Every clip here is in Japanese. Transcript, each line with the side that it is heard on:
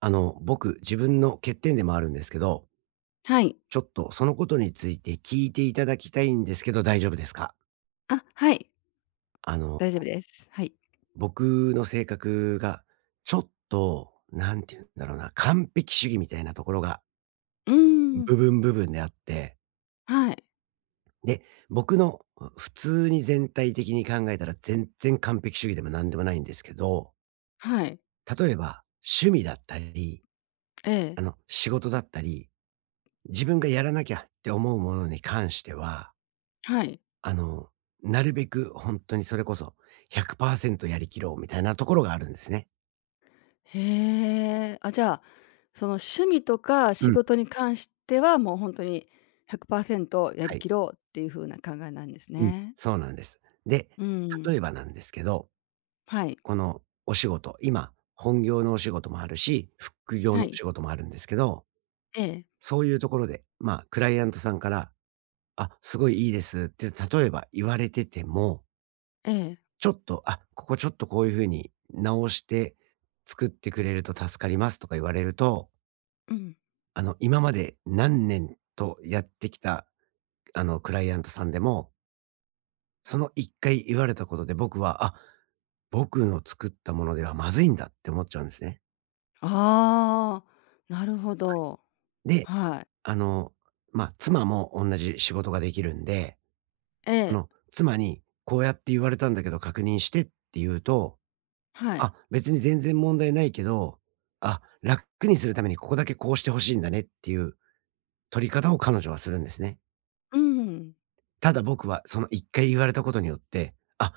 right: 僕、自分の欠点でもあるんですけど、
left: はい。
right: ちょっとそのことについて聞いていただきたいんですけど、大丈夫ですか？
left: あ、はい。
right: あの、
left: 大丈夫です。はい。
right: 僕の性格が、ちょっと、なんて言うんだろうな、完璧主義みたいなところが、
left: うーん。
right: 部分部分であって、
left: はい。
right: で、僕の、う普通に全体的に考えたら全然完璧主義でも何でもないんですけど、
left: はい。
right: 例えば、趣味だったり、
left: ええ。
right: 仕事だったり、自分がやらなきゃって思うものに関しては
left: はい。
right: あの、なるべく本当にそれこそ100%やりきろうみたいなところがあるんですね。
left: へえ。あ、じゃあ、その趣味とか
right: う
left: 仕
right: ん。
left: 事に関しては、もうほんとに100%や
right: は
left: り
right: い。
left: きろうっていう風な考えなんです
right: うん。
left: ね。
right: そうなんです。で、
left: う
right: 例
left: ん。
right: えばなんですけど、
left: はい。
right: このお仕事、今、本業のお仕事もあるし、副業
left: は
right: のお
left: い。
right: 仕事もあるんですけど、
left: ええ。
right: そういうところで、まあ、クライアントさんから、あ、すごいいいですって例えば言われてても、
left: ええ。
right: ちょっと、あ、ここちょっとこういうふうに直して作ってくれると助かりますとか言われると
left: うん。
right: 今まで何年とやってきた、クライアントさんでも、その1回言われたことで僕は、あ、僕の作ったものではまずいんだって思っちゃうんですね。
left: ああ、なるほど。
right: で、
left: はい。
right: あの、まあ、妻も同じ仕事ができるんで、
left: ええ。
right: 妻に「こうやって言われたんだけど確認して」って言うと、
left: はい。
right: 「あ、別に全然問題ないけど、あ、楽にするためにここだけこうして欲しいんだね」っていう取り方を彼女はするんですね。
left: うん。
right: ただ僕はその1回言われたことによって、あ、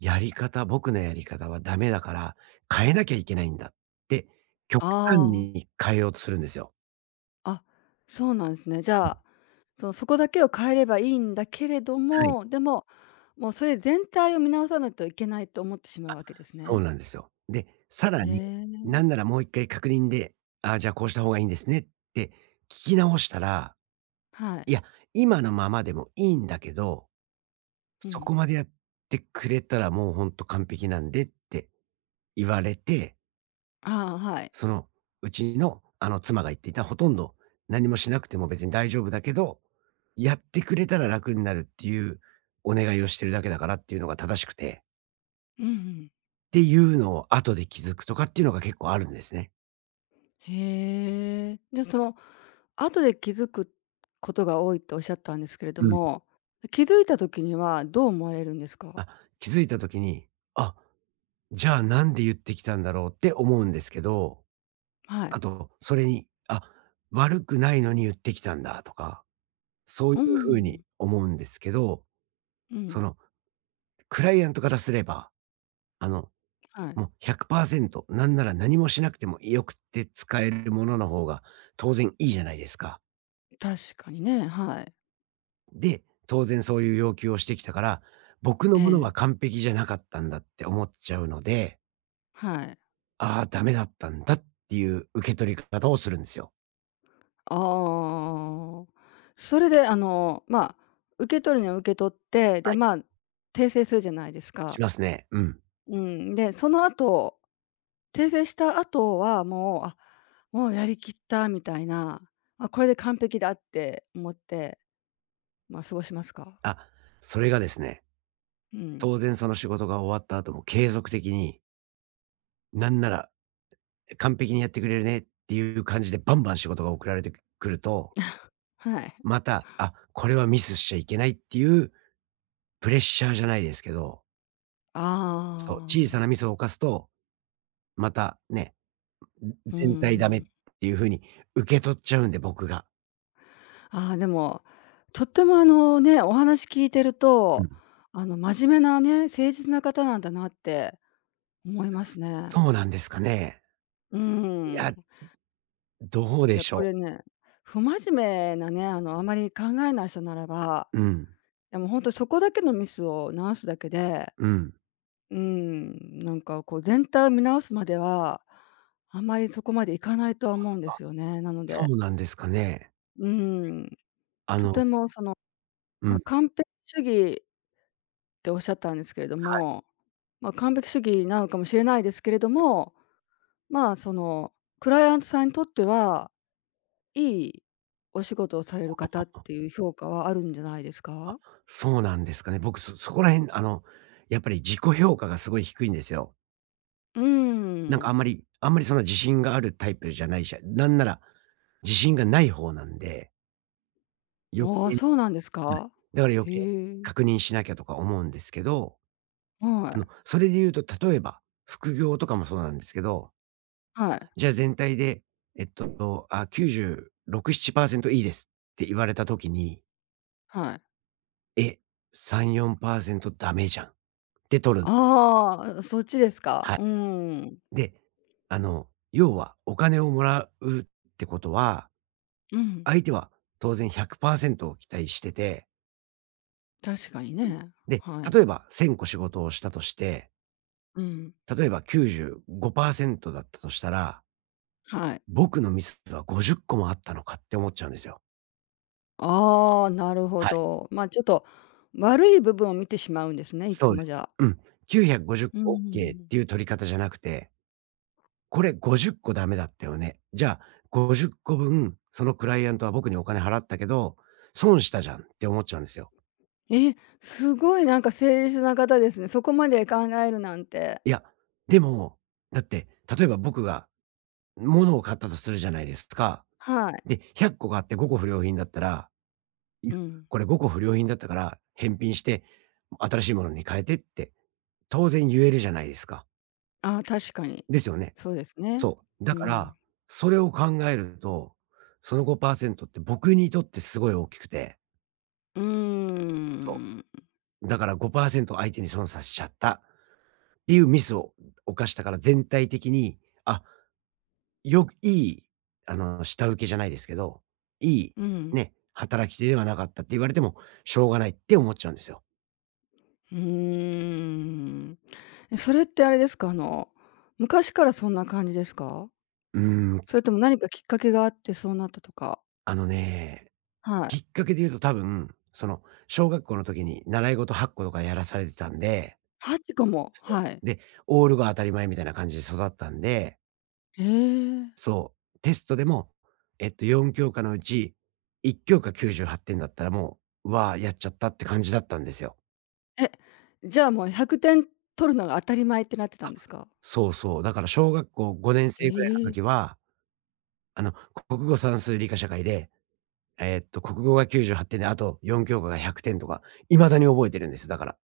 right: やり方僕のやり方はダメだから、変えなきゃいけないんだって、極
left: あ
right: 端
left: あ。
right: に変えようとするんですよ。
left: あ、そうなんですね。じ
right: う
left: ゃあ
right: ん。
left: そう、そこだけを変えればいいんだけれど
right: はい。
left: も、でも、もうそれ全体を見直さないといけないと思ってしまうわけです
right: そう
left: ね。
right: なんですよ。で、さら
left: へ
right: に、
left: え。
right: なんならもう1回確認で、ああ、じゃあこうした方がいいんですねって聞き直したら、
left: はい。
right: いや、今のままでもいいんだけど、
left: う
right: そ
left: ん。
right: こまでやってくれたらもうほんと完璧なんでって言われて
left: ああ、はい。
right: その、うちの、妻が言っていたほとんど何もしなくても別に大丈夫だけど、やってくれたら楽になるっていうお願いをしてるだけだからっていうのが正しくて、
left: うんうん。
right: っていうのを後で気づくとかっていうのが結構あるんですね。
left: へえ。で、その、後で気づくことが多いとおっしゃったんですけれど
right: うん。
left: も、気づいた時にはどう思われるんですか？
right: あ、気づいた時に、あ、じゃあなんで言ってきたんだろうって思うんですけど、
left: は
right: あ
left: い。
right: と、それに、あ、悪くないのに言ってきたんだとか、そうい
left: う
right: うふうに
left: ん。
right: 思うんですけど、
left: う
right: そ
left: ん。
right: の、クライアントからすれば、あの、
left: はい。
right: もう100%、なんなら何もしなくても良くて使えるものの方が当然いいじゃないですか。
left: 確かにね、はい。
right: で、当然そういう要求をしてきたから、僕
left: え
right: のもの
left: え、
right: は完璧じゃなかったんだって思っちゃうので、
left: はい。
right: ああ、ダメだったんだっていう受け取り方をするんですよ。
left: ああ。それであの、まあ、受け取るには受け取って、
right: は
left: で、
right: い。
left: まあ、訂正するじゃないですか。
right: しますね。うん。
left: うん、で、その後、訂正した後はもう、あ、もうやりきったみたいな、まあ、これで完璧だって思って、まあ、過ごしますか。
right: あ、それがですね、
left: うん。
right: 当然その仕事が終わった後も継続的に、なんなら完璧にやってくれるねっていう感じでバンバン仕事が送られてくると、
left: はい。
right: また、あ、これはミスしちゃいけないっていうプレッシャーじゃないですけど、
left: あ
right: そう、小さな
left: あ。
right: ミスを犯すと、またね、
left: う
right: 全体ダメ
left: ん。
right: っていう風に受け取っちゃうんで、僕が。
left: ああ、でも、とってもあのね、お話聞いてる
right: う
left: と、
right: ん。
left: あの、真面目なね、誠実な方なんだなって思いますね。
right: そうなんですかね。
left: う
right: いや、
left: ん。
right: どう
left: い
right: で
left: や、
right: し
left: こ
right: ょ
left: れ
right: う。
left: ね、不真面目なね、あの、あまり考えない人ならば、
right: うん。
left: いや、もう本当そこだけのミスを直すだけで、
right: うん。
left: うん、なんかこう全体を見直すまでは、あまりそこまでいかないとは思うんで
right: あ、
left: すよね。なの
right: そ
left: で、
right: うなんですかね。
left: うん、
right: あ
left: とて
right: の、
left: もその、
right: う
left: まあ、
right: ん、
left: 完璧主義っておっしゃったんですけれど
right: はい。
left: も、まあ、完璧主義なのかもしれないですけれども、まあ、その、クライアントさんにとってはいいお仕事をされる方っていう評価はあるんじゃないですか？
right: そうなんですかね。僕、そこら辺、やっぱり自己評価がすごい低いんですよ。
left: うー
right: なんかあ
left: ん。
right: んまりあんまりそんな自信があるタイプじゃないし、なんなら自信がない方なんで余
left: ああ、
right: 計、はい。
left: そうなんですか？
right: だから余
left: へ
right: 計
left: え。
right: 確認しなきゃとか思うんですけど、
left: はい、
right: それで言うと例えば、副業とかもそうなんですけど、
left: はい、
right: じゃあ全体で、あ、96、7%いいですって言われた時に、
left: はい。
right: え、3、4%ダメじゃんって取るんです。
left: ああ、そっちですか？
right: はい。
left: うーん。
right: で、要はお金をもらうってことは、
left: うん、
right: 相手は当然100%を期待してて、
left: 確かにね。
right: で、
left: はい。
right: 例えば1000個仕事をしたとして
left: うん。
right: 例えば95%だったとしたら、
left: はい。
right: 僕のミスは50個もあったのかって思っちゃうんですよ。
left: ああ、なるほ
right: はい、
left: ど。まあ、ちょっと悪い部分を見てしまうんですね、い
right: そ
left: つ
right: うで
left: もじ
right: す。
left: ゃ
right: う
left: あ。
right: ん。950
left: う
right: 個オッケーっ
left: ん。
right: ていう取り方じゃなくて、これ50個ダメだったよね。じゃあ50個分、そのクライアントは僕にお金払ったけど、損したじゃんって思っちゃうんですよ。
left: え、すごいなんか誠実な方ですね。そこまで考えるなんて。
right: いや、でも、だって例えば僕が物を買ったとするじゃないですか。
left: はい。
right: で、100個買って5個不良品だったらい
left: う
right: や、
left: ん。
right: これ5個不良品だったから返品して、新しいものに変えてって、当然言えるじゃないですか。
left: ああ、確かに。
right: ですよね。
left: そうですね。
right: そう。だ
left: う
right: か
left: ん。
right: ら、それを考えると、その5%って僕にとってすごい大きくて、
left: うー
right: そ
left: ん。
right: う。だから5%相手に損させちゃったっていうミスを犯したから全体的に、あ、よくいい、下請けじゃないですけど、いい、
left: うん。
right: ね、働き手ではなかったって言われてもしょうがないって思っちゃうんですよ。
left: うーん。え、それってあれですか、あの、昔からそんな感じですか？
right: うーん。
left: それとも何かきっかけがあってそうなったとか。
right: あのね、
left: はい。
right: きっかけで言うと多分、その、小学校の時に習い事8個とかやらされてたんで、
left: はち個も、
right: そ
left: はい。
right: うで、オールが当たり前みたいな感じで育ったんで、
left: へえ。
right: そう、テストでも、4教科のうち、1教科98点だったらもう、うわあ、やっちゃったって感じだったんですよ。
left: え、じゃあもう100点取るのが当たり前ってなってた
right: あ、
left: んですか？
right: そうそう。だから小学校5年
left: へ
right: 生ぐらいの
left: え。
right: 時は、あの、国語、算数、理科、社会で、国語が98点で、あと4教科が100点とか、未だに覚えてるんですよ、だから。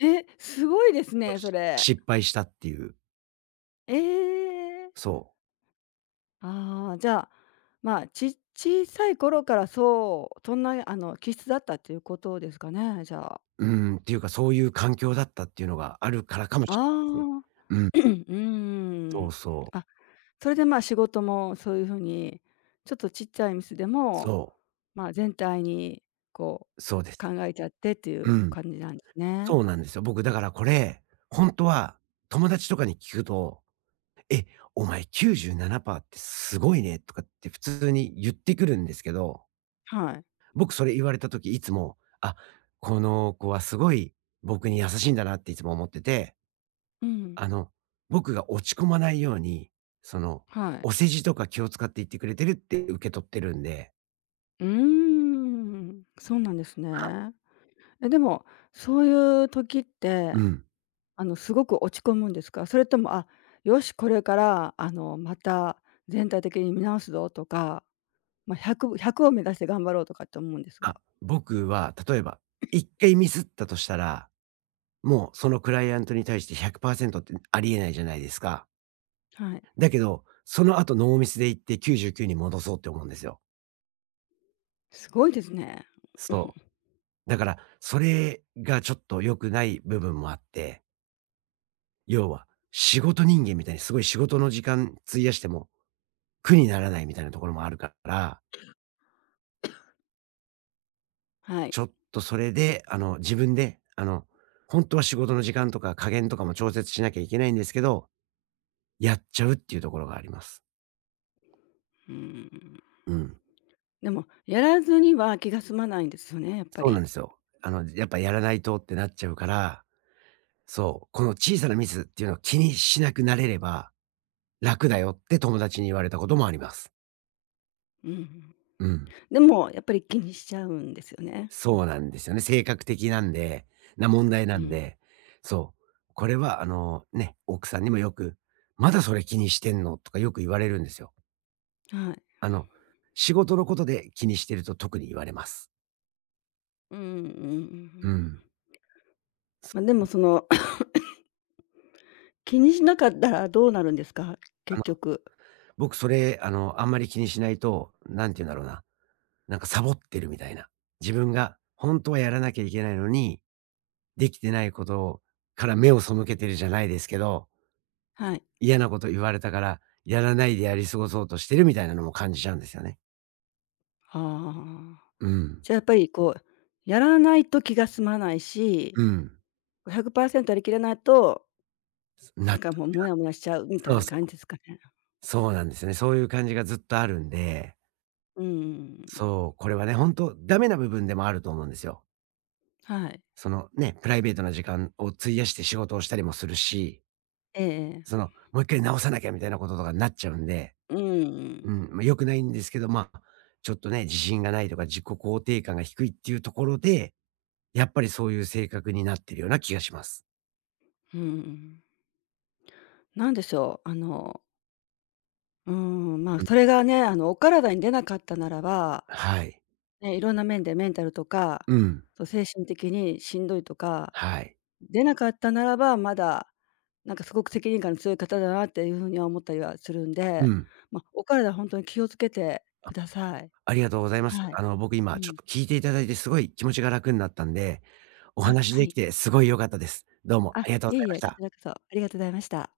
left: え、すごいですね、そ
right: し
left: れ。
right: 失敗したっていう、
left: ええ。
right: そ
left: ああ、じゃあ、まあ、小さい頃からそう、そんなあの気質だったっていうことですかね、じゃあ。
right: う、うーん、っていうか、そういう環境だったっていうのがあるからかもしれないですね。
left: ああ、
right: うん、
left: うー
right: そ
left: ん。
right: うそう、
left: あ、それでまあ仕事もそういう風に、ちょっとちっちゃいミスで
right: そ
left: も、まあ、全体にこ
right: う、そうで
left: う
right: す。
left: 考えちゃってってい
right: う
left: う
right: ん、
left: 感じなんですね。
right: そうなんですよ。僕だからこれ、ほんとは友達とかに聞くと、「え、お前97%ってすごいね」とかって普通に言ってくるんですけど、
left: はい。
right: 僕それ言われた時いつも、あ、この子はすごい僕に優しいんだなっていつも思ってて
left: うん。
right: あの、僕が落ち込まないように、その、
left: はい。
right: お世辞とか気を使って言ってくれてるって受け取ってるんで、
left: うーん、そうなんです
right: はい。
left: ね。え、でも、そういう時って、
right: うん。
left: あの、すごく落ち込むんですか？それとも、あ、よし、これから、あの、また全体的に見直すぞとか、まあ、100、ひゃくを目指して頑張ろうとかって思うんですが。
right: あ、僕は例えば1回ミスったとしたら、もうそのクライアントに対して100%ってありえないじゃないですか。
left: はい。
right: だけど、その後ノーミスで行って99に戻そうって思うんですよ。
left: すごいですね。
right: そう。だから、それがちょっと良くない部分もあって、要は仕事人間みたいにすごい仕事の時間費やしても苦にならないみたいなところもあるから
left: はい。
right: ちょっとそれで、自分で、本当は仕事の時間とか加減とかも調節しなきゃいけないんですけど、やっちゃうっていうところがあります。
left: うん。
right: うん。
left: でも、やらずには気が済まないんですよね、やっぱ
right: そうなん
left: り。
right: ですよ。やっぱやらないとってなっちゃうから、そう、この小さなミスっていうのを気にしなくなれれば、楽だよって友達に言われたこともあります。
left: うん。
right: うん。
left: でも、やっぱり気にしちゃうんですよね。
right: そうなんですよね。性格的な問題
left: う
right: なん
left: ん。
right: で、そう。これはあの、ね、奥さんにもよく、「まだそれ気にしてんの？」とかよく言われるんですよ。
left: はい。
right: あの、仕事のことで気にしてると特に言われます。
left: うんうんうんうんう
right: う
left: ん。
right: ん。
left: まあ、でもその 気にしなかったらどうなるんですか？
right: あ
left: 結
right: の、
left: 局。
right: 僕それ、あんまり気にしないと、なんて言うんだろうな、なんかサボってるみたいな。自分が本当はやらなきゃいけないのに、できてないことから目を背けてるじゃないですけど、
left: はい。
right: 嫌なこと言われたから、やらないでやり過ごそうとしてるみたいなのも感じちゃうんですよね。
left: ああ。
right: うん。
left: じゃあ、やっぱりこう、やらないと気が済まないし、
right: うん。
left: ひゃくパーセ0 0やりきれないと、な
right: な
left: んかもうモヤモヤしちゃうみたい
right: そう
left: な
right: そ
left: 感じです
right: う。
left: かね。
right: そうなんですね。そういう感じがずっとあるんで、
left: うんうんうんうん。
right: そう、これはね、本当ダメな部分でもあると思うんですよ。
left: はい。
right: そのね、プライベートな時間を費やして仕事をしたりもするし、
left: えええ
right: そ
left: え。
right: の、もう一回直さなきゃみたいなこととかになっちゃうんで、
left: うんうんうん。
right: うん、まあ、良くないんですけど、まあ、ちょっとね、自信がないとか自己肯定感が低いっていうところで、やっぱりそういう性格になってるような気がします。
left: うんうん。なんでしょう、あの、うーん、まあ、
right: うん、
left: それがね、あの、お体に出なかったならば、
right: はい。
left: ね、いろんな面でメンタルとか、
right: うん、
left: そう精神的にしんどいとか
right: はい。
left: 出なかったならば、まだ、なんかすごく責任感の強い方だなっていうふうには思ったりはするん
right: う
left: で、
right: ん、
left: ま、お体ほんとに気をつけてください。
right: ありがとうございます。
left: はい。
right: 僕
left: う
right: 今ちょっ
left: ん。
right: と聞いていただいてすごい気持ちが楽になったんで、お
left: あ、
right: 話
left: は
right: でき
left: い。
right: てすごい良かったです。どうもあ
left: あ、
right: りがとう
left: い
right: ご
left: え
right: ざい
left: い
right: ま
left: え、
right: し
left: こち
right: た。
left: らこそありがとうございました。